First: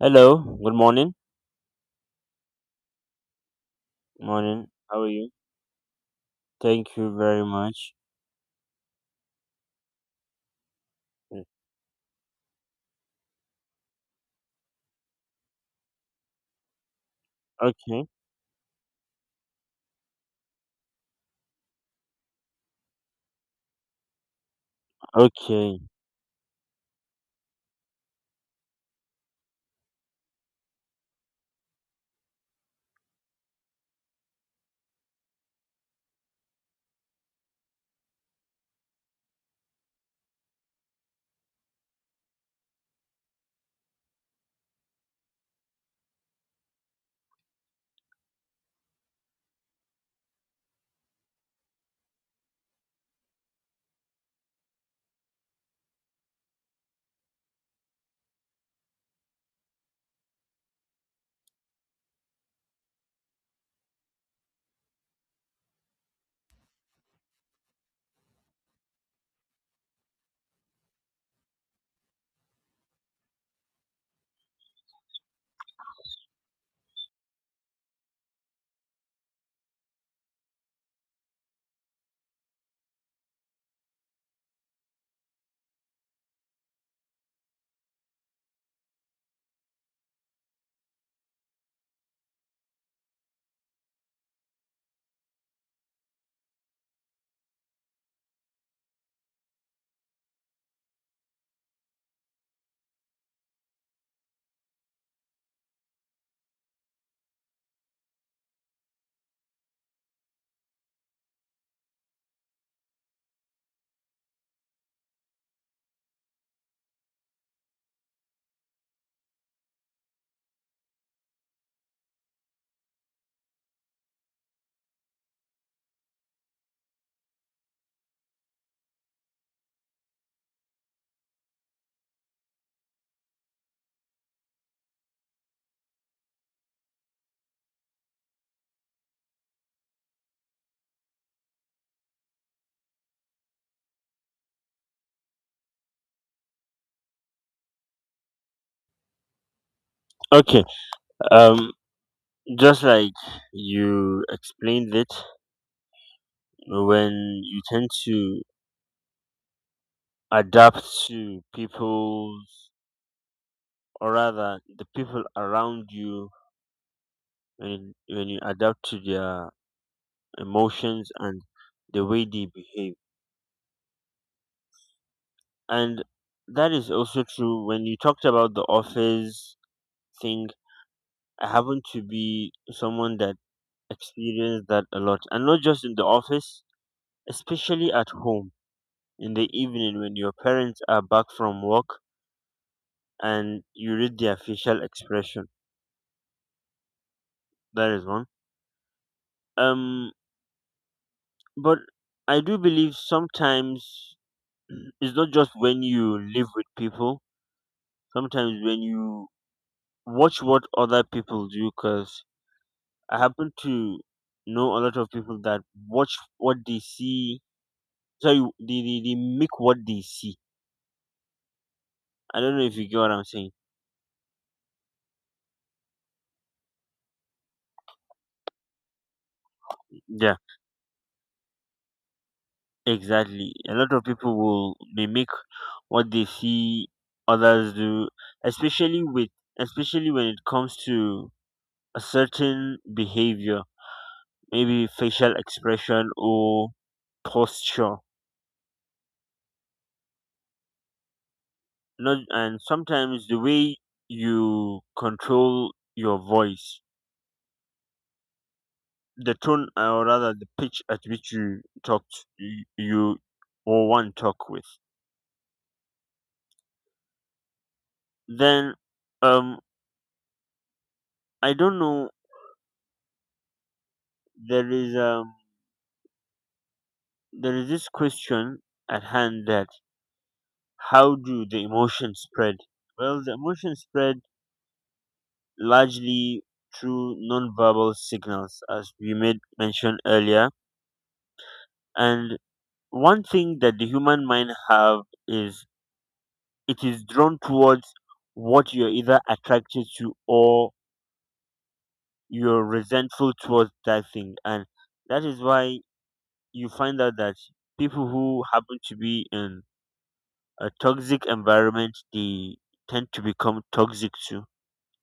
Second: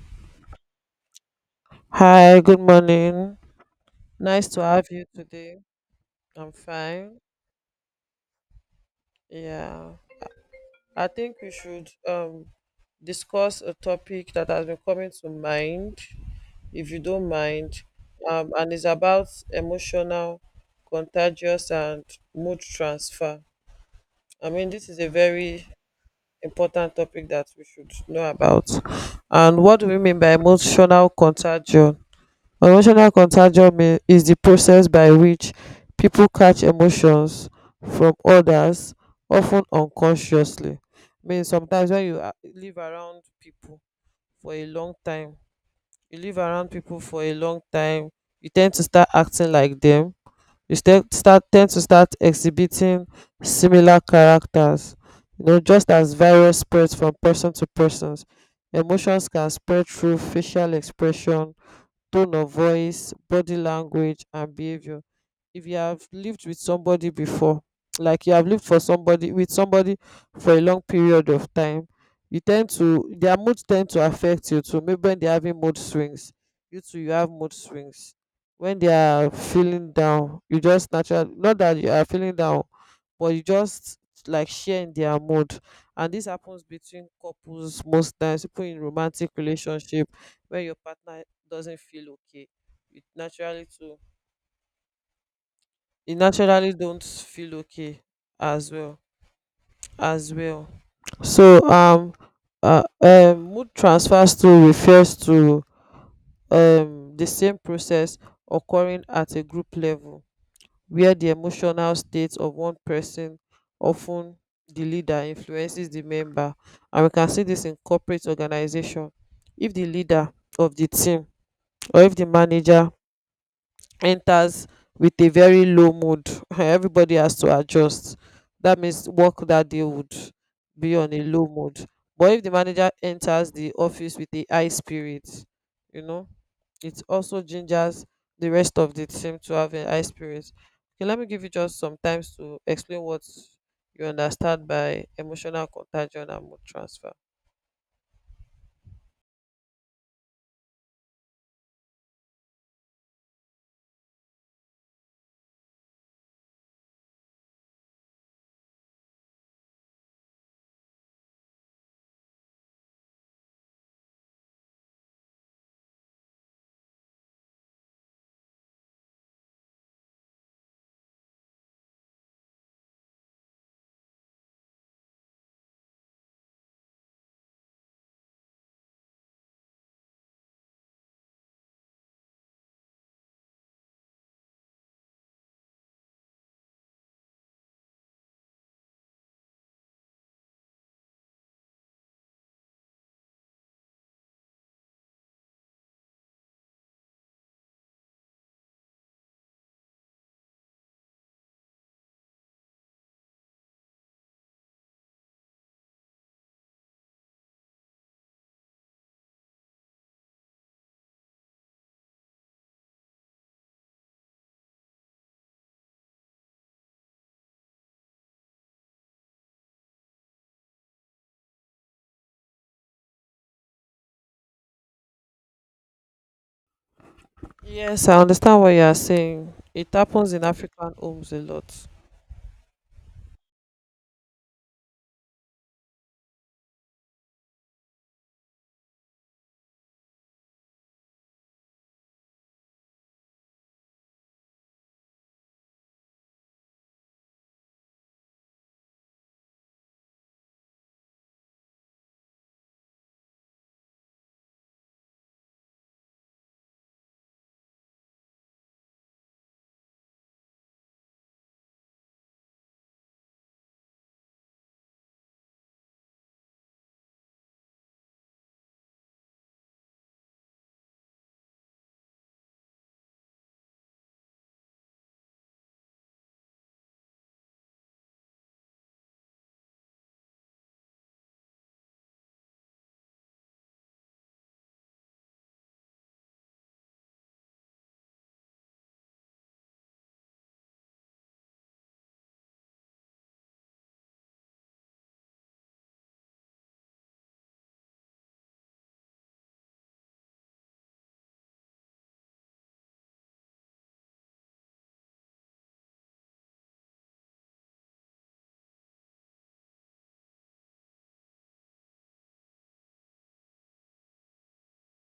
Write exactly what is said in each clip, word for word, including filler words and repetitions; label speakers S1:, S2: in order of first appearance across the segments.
S1: Hello, good morning.
S2: Hi, good morning. Nice to
S1: Morning.
S2: have
S1: How
S2: you
S1: are you?
S2: today. I'm
S1: Thank you
S2: fine.
S1: very much.
S2: Yeah. I think
S1: Mm.
S2: we should um discuss a topic that has been coming to mind, if you don't mind.
S1: Okay.
S2: Um, and it's about emotional, contagious and mood transfer. I mean, this is a very
S1: Okay.
S2: important topic that we should know about. And what do we mean by emotional contagion? Emotional contagion mean, is the process by which people catch emotions from others often unconsciously. I mean sometimes when you ah live around people for a long time, you live around people for a long time, you tend to start acting like them. You start start tend to start exhibiting similar characters. You know, just as virus spreads from person to person, emotions can spread through facial expression, tone of voice, body language and behavior. If you have lived with somebody before like you have lived for somebody with somebody for a long period of time, you tend to, their mood tend to affect you too. Maybe when they're having mood swings, you too you have mood swings. When they are feeling down you just naturally, not that you are feeling down, but you just like share in their mood. And this happens between couples most times, people in romantic relationship. When your partner doesn't feel okay, it naturally too, it naturally don't feel okay as well, as well. So um uh, um mood transfers through refers to um the same process occurring at a group level where the emotional state of one person, often the leader, influences the member. And we can see this in corporate organization. If the leader of the team or if the manager enters with a very low mood everybody has to adjust. That means work that day would be on a low mood. But if the manager enters the office with a high spirit, you know, it also gingers the rest of the team to have a high spirit. Okay, let me give you just some times to explain what you understand by emotional contagion and mood transfer.
S1: Okay. Um just like you explained it, when you tend to adapt to people's, or rather the people around you, when when you adapt to their emotions and the way they behave. And that is also true when you talked about the office thing. I happen to be someone that experience that a lot, and not just in the office, especially at home in the evening when your parents are back from work and you read their facial expression. That is one. Um, but I do believe sometimes it's not just when you live with people. Sometimes when you watch what other people do, because I happen to know a lot of people that watch what they see. Sorry, they, they, they make what they see. I don't know if you get what I'm saying.
S2: Yes, I understand what you are saying. It happens
S1: Yeah,
S2: in African homes a lot.
S1: exactly. A lot of people will mimic what they see others do, especially with especially when it comes to a certain behavior, maybe facial expression or posture. Not, and sometimes the way you control your voice, the tone, or rather the pitch at which you talk to, you or one talk with. Then um I don't know, there is um there is this question at hand: that how do the emotions spread? Well, the emotions spread largely through nonverbal signals, as we made mention earlier. And one thing that the human mind have is, it is drawn towards what you're either attracted to, or you're resentful towards that thing. And that is why you find out that people who happen to be in a toxic environment, they tend to become toxic too,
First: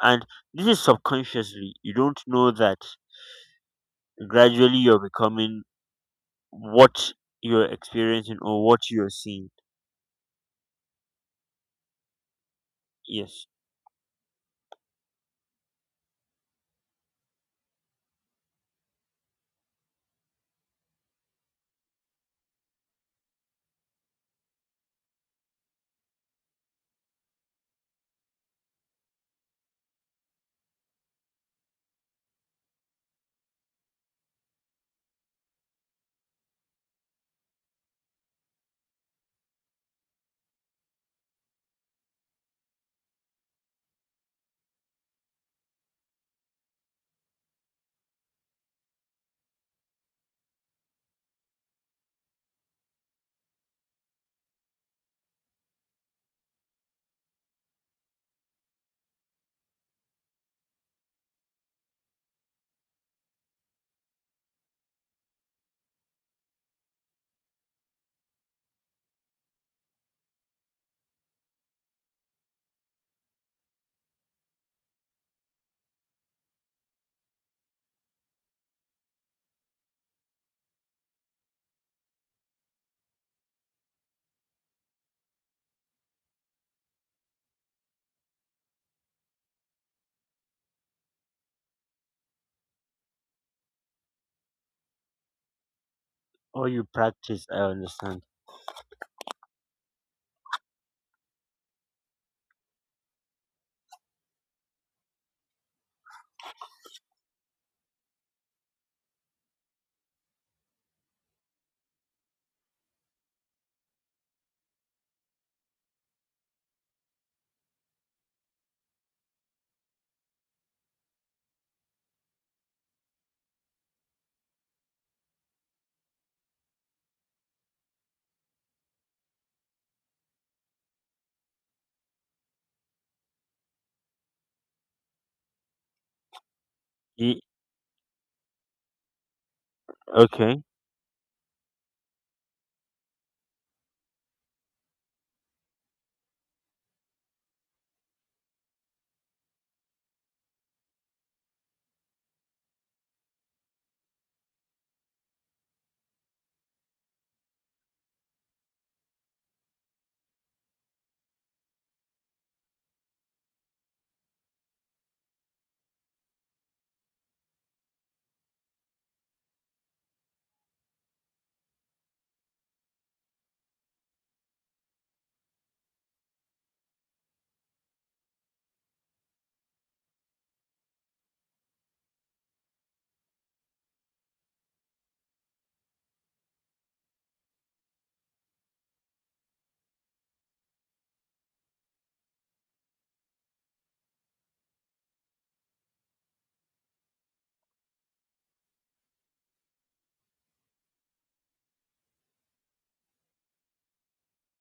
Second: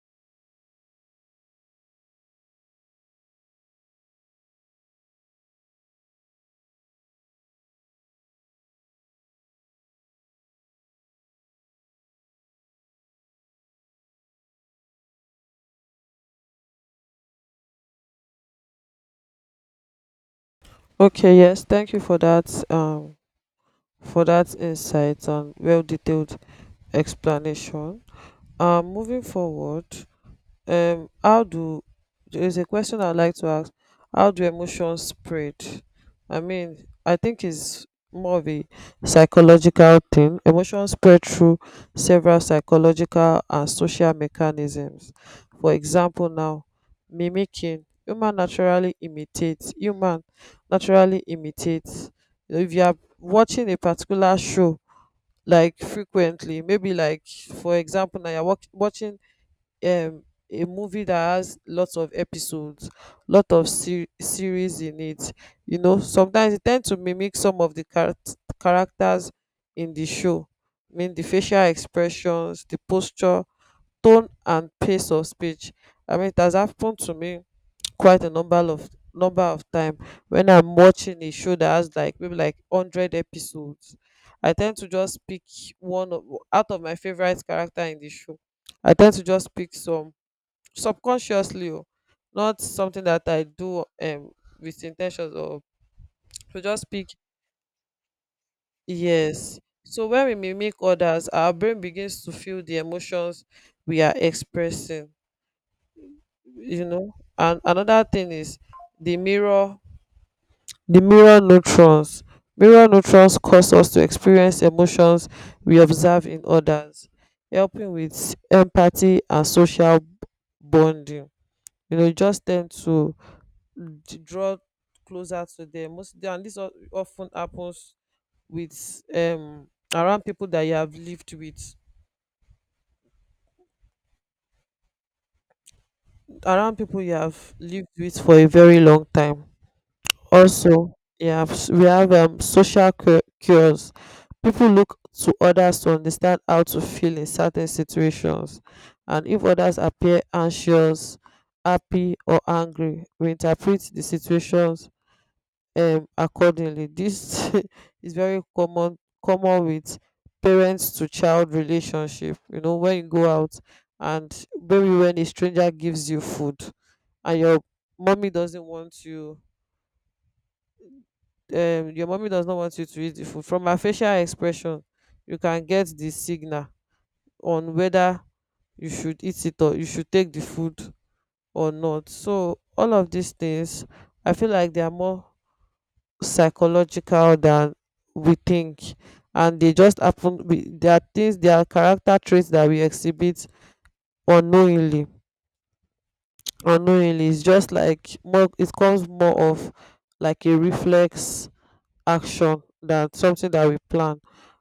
S1: and this is subconsciously, you don't know that gradually you're becoming what you're experiencing or what you're seeing. Yes.
S2: Okay, yes, thank you for that um for that insight and well detailed explanation. Um, moving forward, um, how do there is a question I'd like to ask: how do emotions spread? I mean, I think it's more of a psychological thing. Emotions spread through several psychological and social mechanisms. For example, now, mimicking. Human naturally imitates. Human naturally imitates. If you are watching a particular show like frequently, maybe like for example now you're watch- watching um a movie that has lots of episodes, lot of ser- series in it, you know, sometimes it tend to mimic some of the charac characters in the show. I mean, the facial expressions, the posture, tone and pace of speech. I mean, it has happened to me quite a number of number of time when I'm watching a show that has like maybe like hundred episodes. I tend to just pick one of, out of my favorite character in the show. I tend to just pick some subconsciously, oh, not something that I do um with intentions or to
S1: Or you
S2: just pick.
S1: practice, I understand.
S2: Yes. So when we mimic others, our brain begins to feel the emotions we are expressing. You know, and another thing is the mirror the mirror neurons. Mirror neurons cause us to experience emotions we observe in others, helping with empathy and social b- bonding. You know, just tend to d- draw closer to them most, and this of ten happens with um around people that you have lived with, around people you
S1: Ye-
S2: have lived with for a very long time.
S1: okay.
S2: Also, we have we have um, social cu- cures. People look to others to understand how to feel in certain situations, and if others appear anxious, happy, or angry, we interpret the situations um, accordingly. This is very common common with parents to child relationship. You know, when you go out and maybe when a stranger gives you food, and your mommy doesn't want you um your mommy does not want you to eat the food, from her facial expression you can get the signal on whether you should eat it or you should take the food or not. So all of these things, I feel like they are more psychological than we think, and they just happen. We, there are things, there are character traits that we exhibit unknowingly, unknowingly. It's just like more, it comes more of like a reflex action than something that we plan.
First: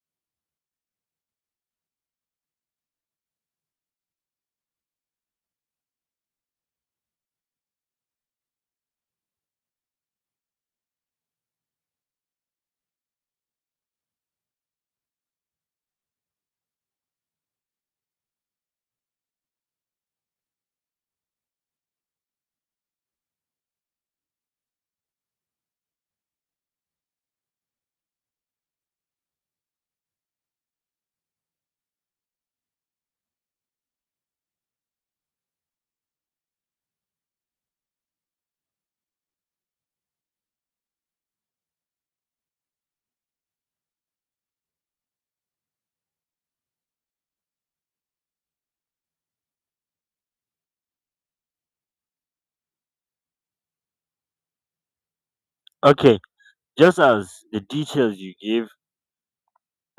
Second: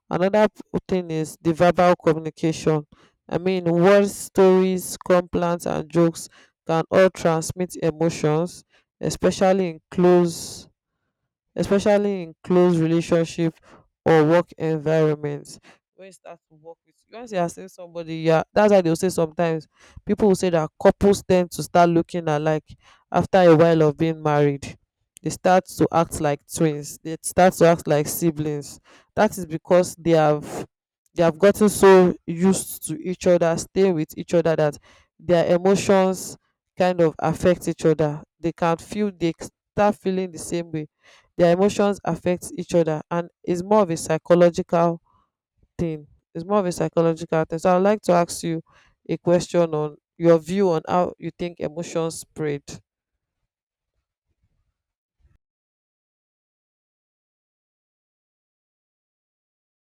S2: Another p- thing is the verbal communication. I mean, words, stories, complaints, and jokes can all transmit emotions, especially in close especially in close relationship or work environments. When you start to work with, once you are seeing somebody, yeah, that's why they'll say, sometimes people will say that couples tend to start looking alike after a while of being married. They start to act like twins. They start to act like siblings. That is because they have, they have gotten so used to each other, staying with each other, that their emotions kind of affect each other. They can feel, they start feeling the same way, their emotions affect each other, and it's more of a psychological thing. It's more of a psychological thing. So I'd like to ask you a question on your view on how you think emotions spread.
S1: Okay. Just as the details you give,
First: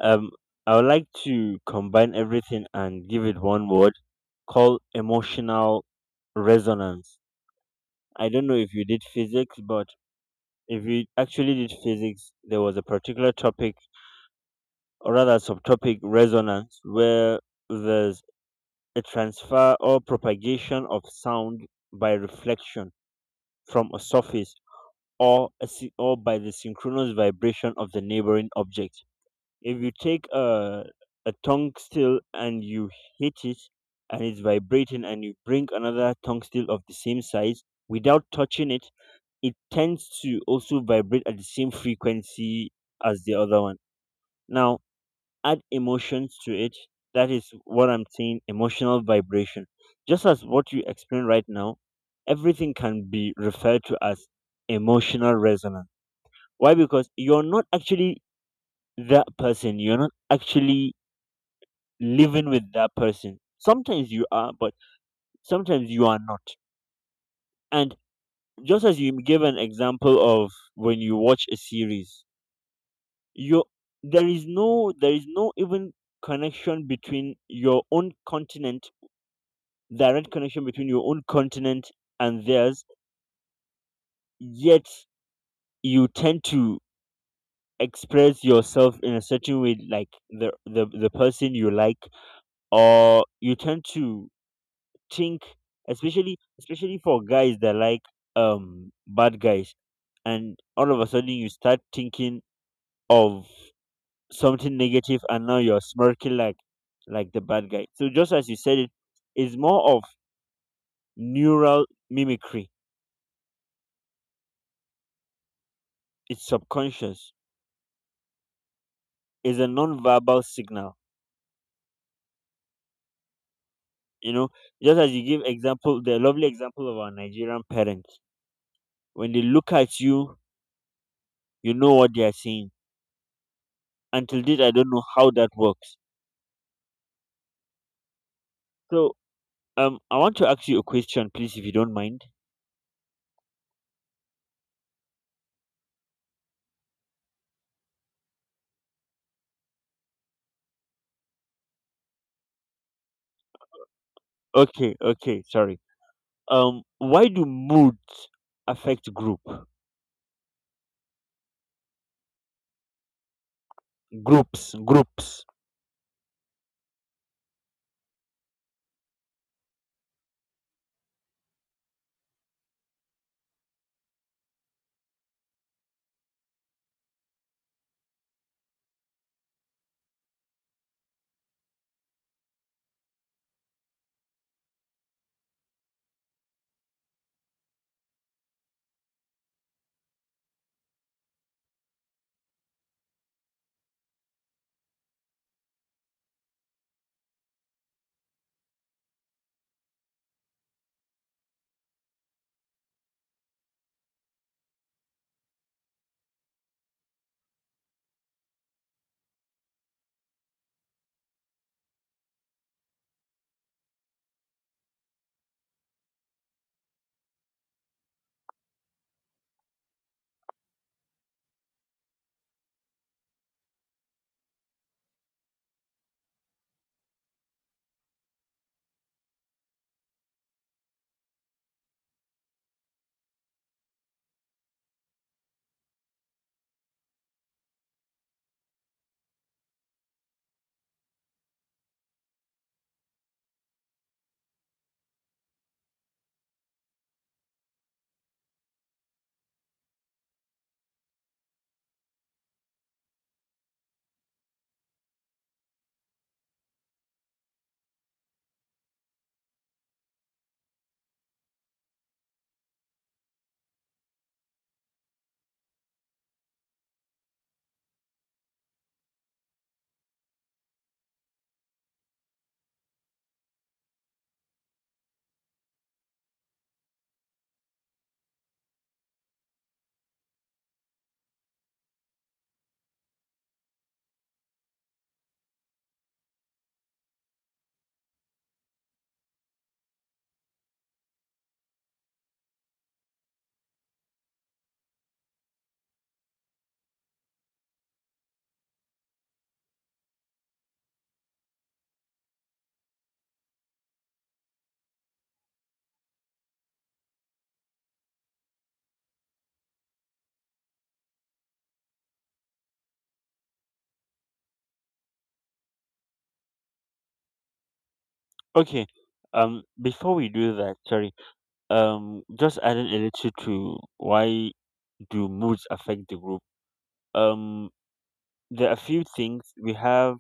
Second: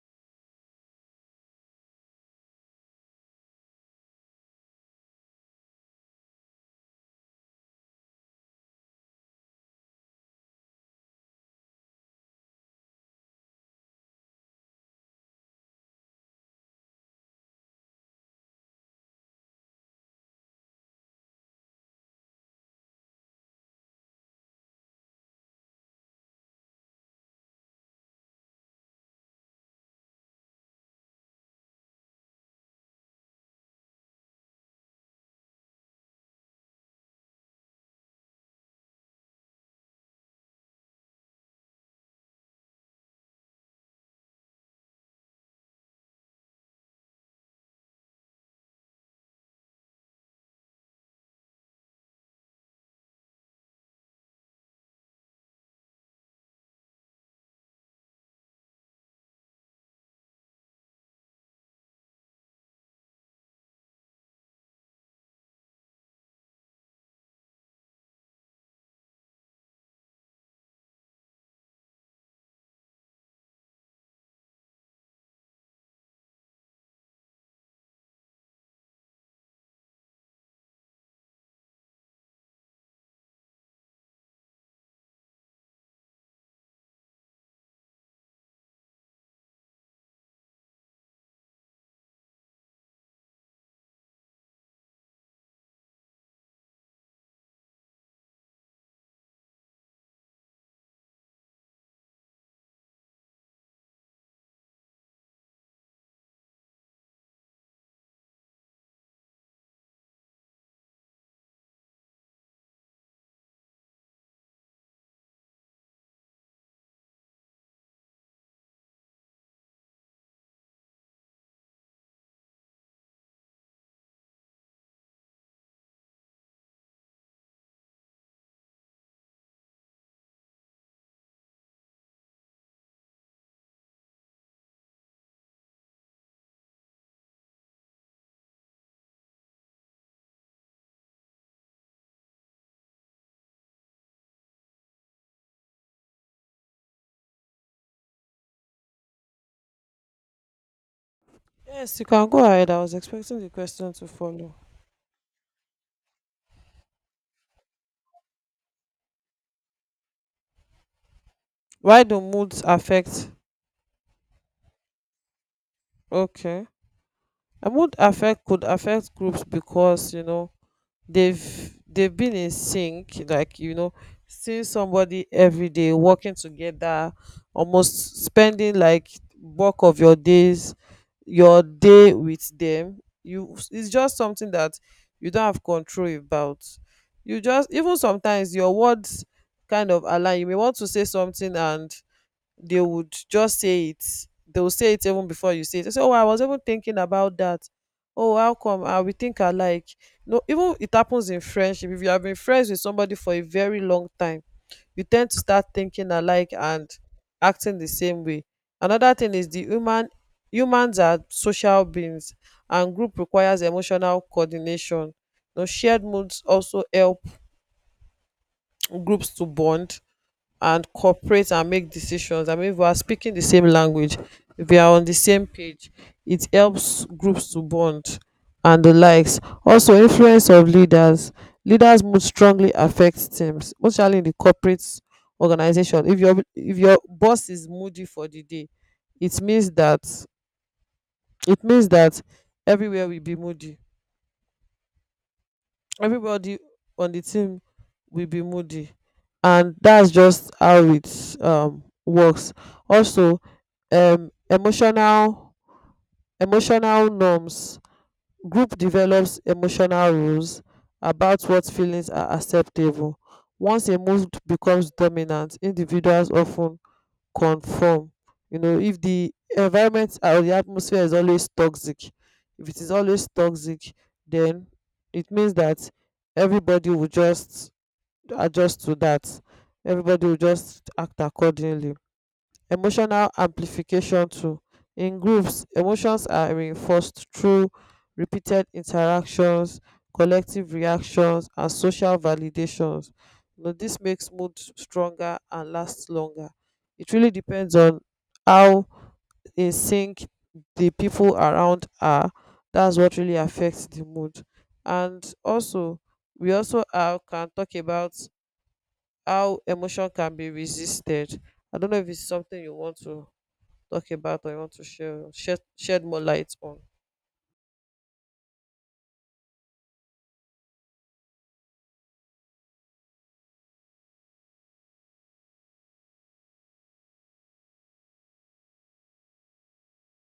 S1: um I would like to combine everything and give it one word called emotional resonance. I don't know if you did physics, but if you actually did physics, there was a particular topic, or rather subtopic, resonance, where there's a transfer or propagation of sound by reflection from a surface, or a, sy- or by the synchronous vibration of the neighboring object. If you take a a tongue still and you hit it, and it's vibrating, and you bring another tongue still of the same size without touching it it tends to also vibrate at the same frequency as the other one. Now, add emotions to it. That is what I'm saying, emotional vibration. Just as what you explain right now, everything can be referred to as emotional resonance. Why? Because you're not actually that person, you're not actually living with that person. Sometimes you are, but sometimes you are not. And just as you gave an example of when you watch a series, your there is no there is no even connection between your own continent, direct connection between your own continent and theirs, yet you tend to express yourself in a certain way, like the the, the person you like, or you tend to think, especially especially for guys that like um bad guys, and all of a sudden you start thinking of something negative, and now you're smirking like like the bad guy. So just as you said it, it's more of neural mimicry. It's subconscious. It's a non-verbal signal you know just as you give example, the lovely example of our Nigerian parents, when they look at you, you know what they are saying. Until date, I don't know how that works. So Um, I want to ask you a question, please, if you don't mind.
S2: Yes, you can go ahead. I was expecting the question to follow.
S1: Okay, okay, sorry. Um, why do moods affect group
S2: Why do moods affect?
S1: groups groups?
S2: Okay, a mood affect could affect groups because, you know, they've they've been in sync. Like, you know, seeing somebody every day, working together, almost spending like bulk of your days your day with them, you, it's just something that you don't have control about. You just, even sometimes your words kind of align. You may want to say something and they would just say it. They will say it even before you say it. They say, oh, I was even thinking about that. Oh, how come I, we think alike. No, even it happens in friendship. If you have been friends with somebody for a very long time, you tend to start thinking alike and acting the same way. Another thing is the human humans are social beings, and group requires emotional coordination. Now, shared moods also help groups to bond and cooperate and make decisions. I mean, if we are speaking the same language, if we are on the same page, it helps groups to bond and the likes. Also, influence of leaders. Leaders must strongly affect teams, especially in the corporate organization. If your if your boss is moody for the day, it means that it means that everywhere will be moody, everybody on the team will be moody, and that's just how it um works. Also, um emotional emotional norms. Group develops emotional rules about what feelings are acceptable. Once a mood becomes dominant, individuals often conform. You know, if the environment or the atmosphere is always toxic, if it is always toxic, then it means that everybody will just adjust to that. Everybody will just act accordingly. Emotional amplification too. In groups, emotions are reinforced through repeated interactions, collective reactions and social validations. You know, this makes mood stronger and lasts longer. It really depends on how in sync the people around are. That's what really affects the mood. And also we also uh, can talk about how emotion can be resisted. I don't know if it's something you want to talk about or you want to share shed, shed more light on?
S1: Okay. Um, before we do that, sorry. Um, just adding a little to why do moods affect the group? Um, there are a few things we have:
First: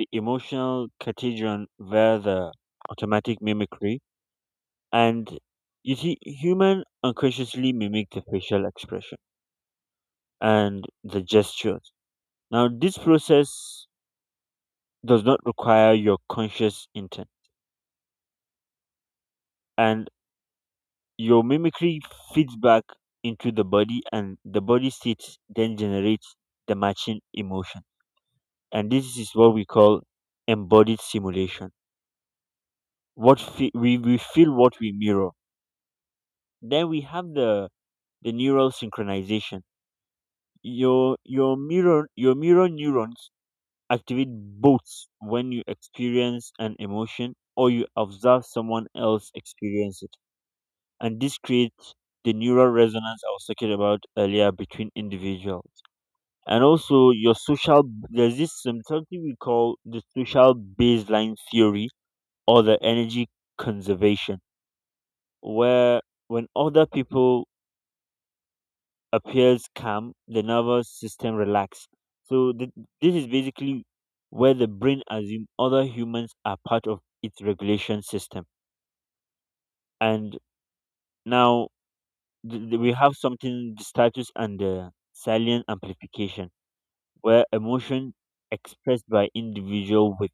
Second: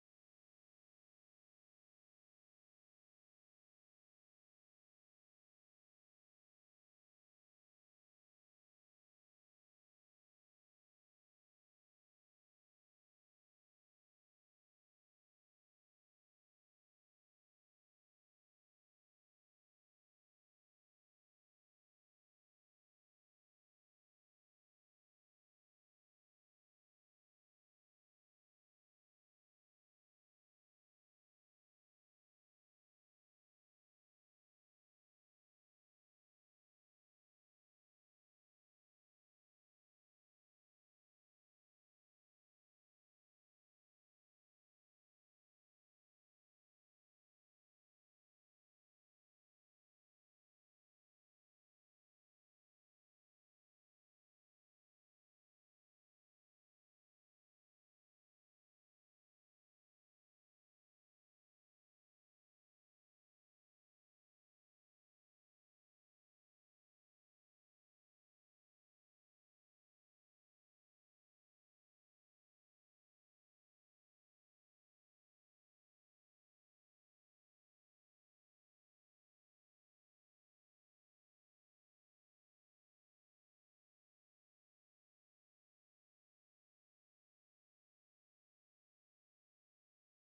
S1: the emotional contagion via the automatic mimicry. And you see, human unconsciously mimic the facial expression and the gestures. Now, this process does not require your conscious intent, and your mimicry feeds back into the body, and the body state then generates the matching emotion. And this is what we call embodied simulation. What fe- we, we feel what we mirror. Then we have the the neural synchronization. Your your mirror your mirror neurons activate both when you experience an emotion or you observe someone else experience it. And this creates the neural resonance I was talking about earlier, between individuals. And also your social there's this some- something we call the social baseline theory, or the energy conservation, where when other people appears calm, the nervous system relaxed. So th- this is basically where the brain assumes other humans are part of its regulation system. And now, th- th- we have something, the status and the silent amplification, where emotion expressed by individual with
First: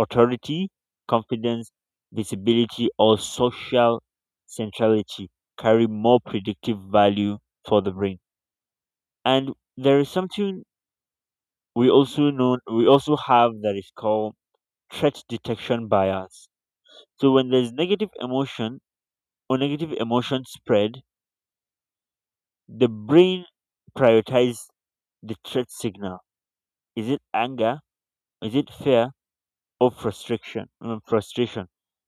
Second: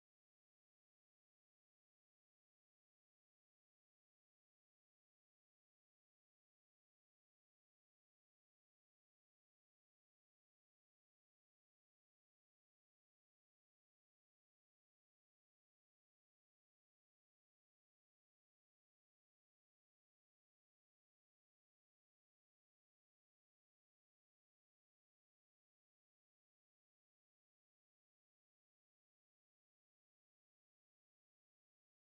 S1: authority, confidence, visibility, or social centrality carry more predictive value for the brain. And there is something we also know we also have that is called threat detection bias. So when there's negative emotion, or negative emotion spread, the brain prioritizes the threat signal. Is it anger? Is it fear? Or frustration? uh, frustration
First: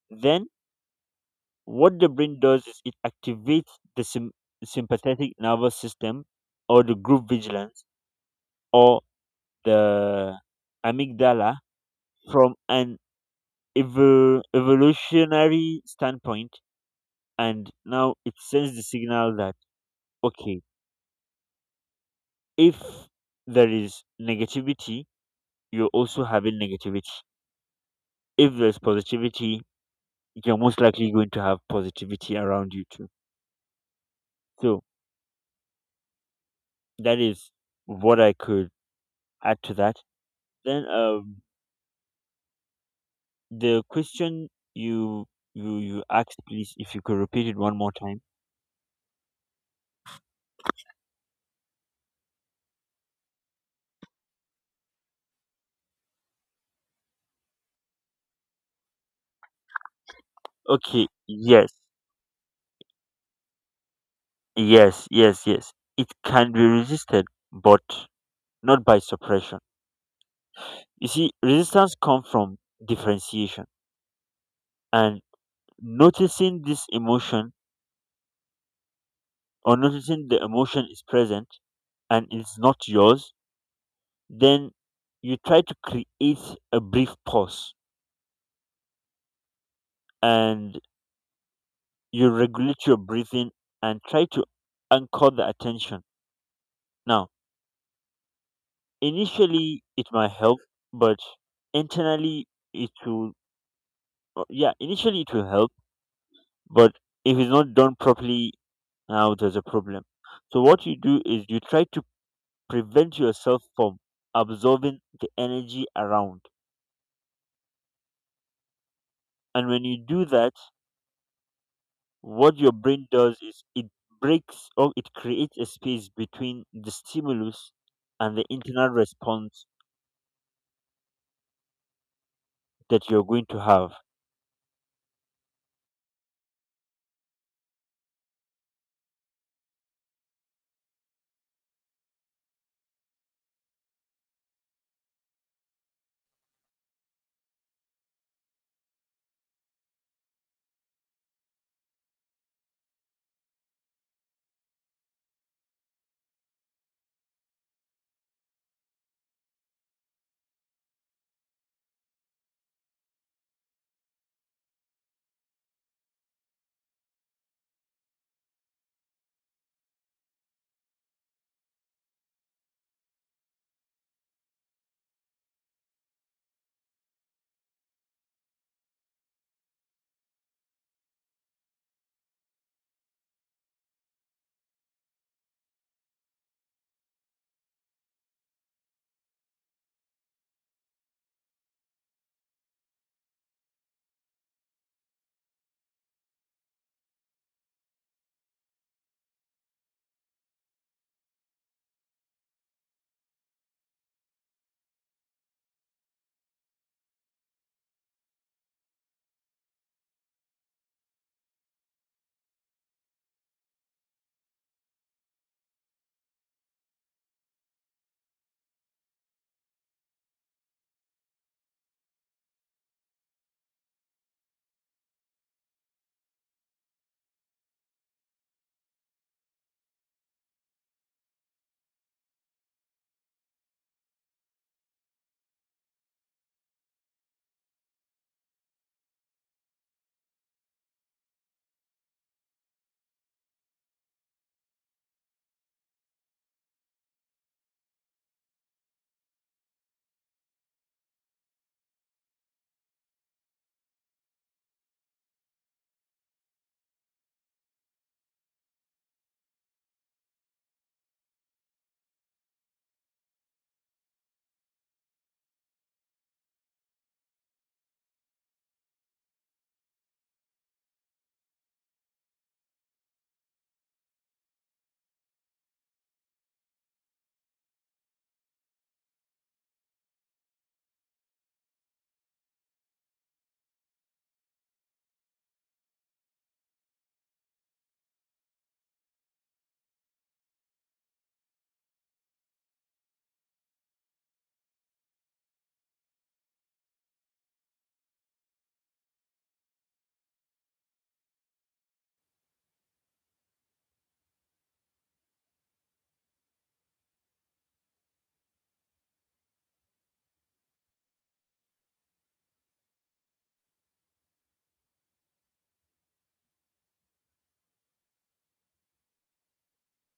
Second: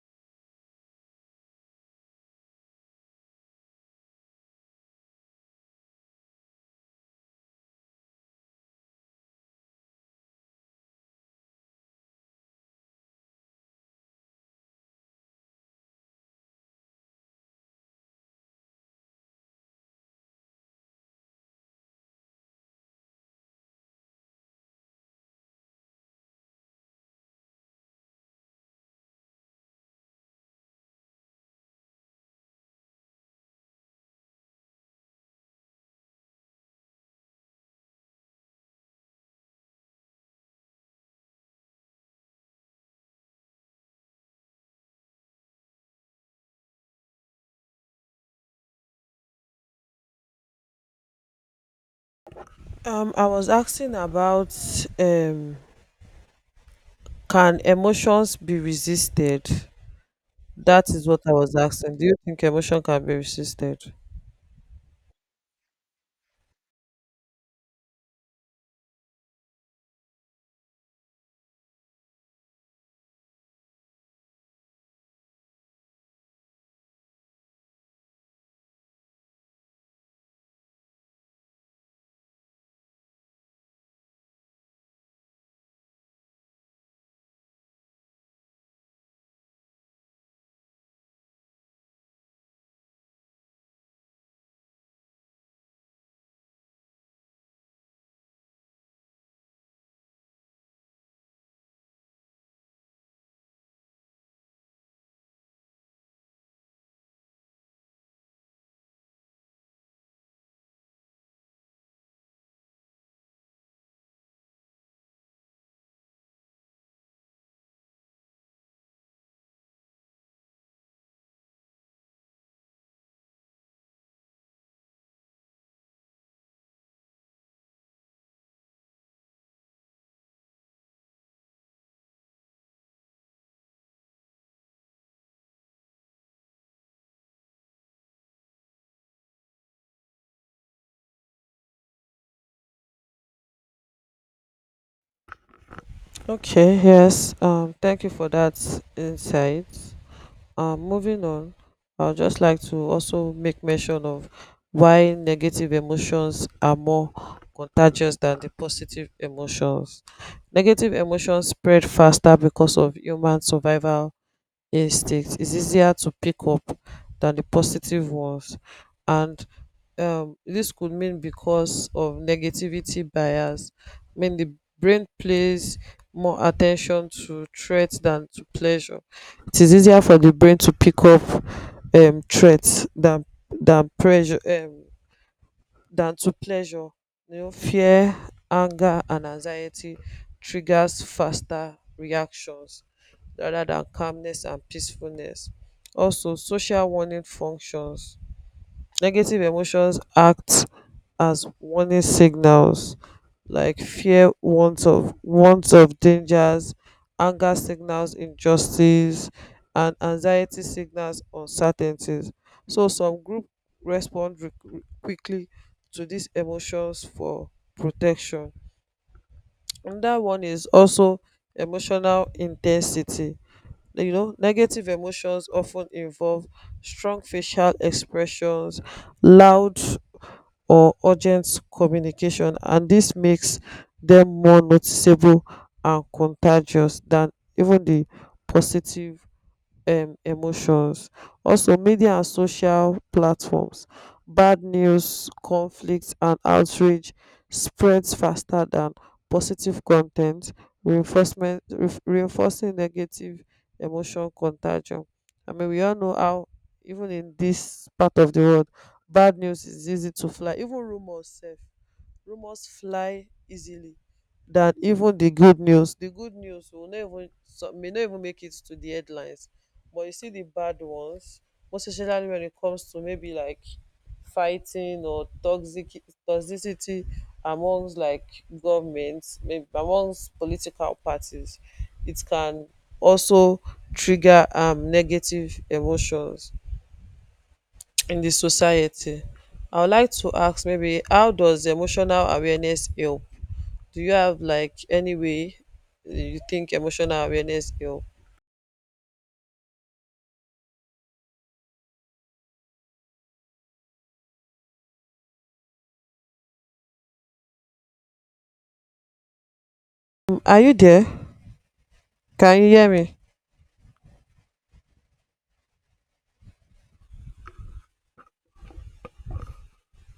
S1: Then what the brain does is it activates the sym- sympathetic nervous system, or the group vigilance, or the amygdala, from an evo- evolutionary standpoint. And now it sends the signal that, okay, if there is negativity, you're also having negativity. If there's positivity, you're most likely going to have positivity around you too. So that is what I could add to that. Then um the question you you you asked, please, if you could repeat it one more time.
S2: Um, I was asking about, um, can emotions be resisted? That is
S1: Okay.
S2: what I was
S1: Yes,
S2: asking. Do you think emotion can be resisted?
S1: yes, yes, yes, it can be resisted, but not by suppression. You see, resistance comes from differentiation and noticing this emotion, or noticing the emotion is present and it's not yours. Then you try to create a brief pause, and you regulate your breathing and try to anchor the attention. Now, initially it might help, but internally it will, uh, yeah, initially it will help, but if it's not done properly, now there's a problem. So what you do is you try to prevent yourself from absorbing the energy around. And when you do that, what your brain does is it breaks, or it creates a space between the stimulus and the internal response that you're going to have.
S2: Okay, yes. Um, thank you for that insight. Um, moving on, I would just like to also make mention of why negative emotions are more contagious than the positive emotions. Negative emotions spread faster because of human survival instincts. It's easier to pick up than the positive ones. And um this could mean because of negativity bias. When the brain plays more attention to threats than to pleasure, it is easier for the brain to pick up um threats than than pressure um than to pleasure. You know, fear, anger and anxiety triggers faster reactions rather than calmness and peacefulness. Also, social warning functions. Negative emotions act as warning signals, like fear, want of want of dangers, anger signals injustice, and anxiety signals uncertainties. So some group respond re- re- quickly to these emotions for protection. Another one is also emotional intensity. Like, you know, negative emotions often involve strong facial expressions, loud or urgent communication, and dis makes dem more noticeable and contagious than even di positive um emotions. Also, media and social platforms, bad news, conflict and outrage spreads faster than positive con ten t reinforcement, ref- reinforcing negative emotion contagion. I mean, we all know how even in this part of the world bad news is easy to fly. Even rumours sef, rumors fly easily than even the good news. The good news will not even, some may not even make it to the headlines. But you see the bad ones, most especially when it comes to maybe like fighting or toxic toxicity amongst like governments, maybe amongst political parties. It can also trigger um negative emotions in the society. I would like to ask, maybe how does emotional awareness help? Do you have like any way you think emotional awareness help? Are you there? Can you hear me?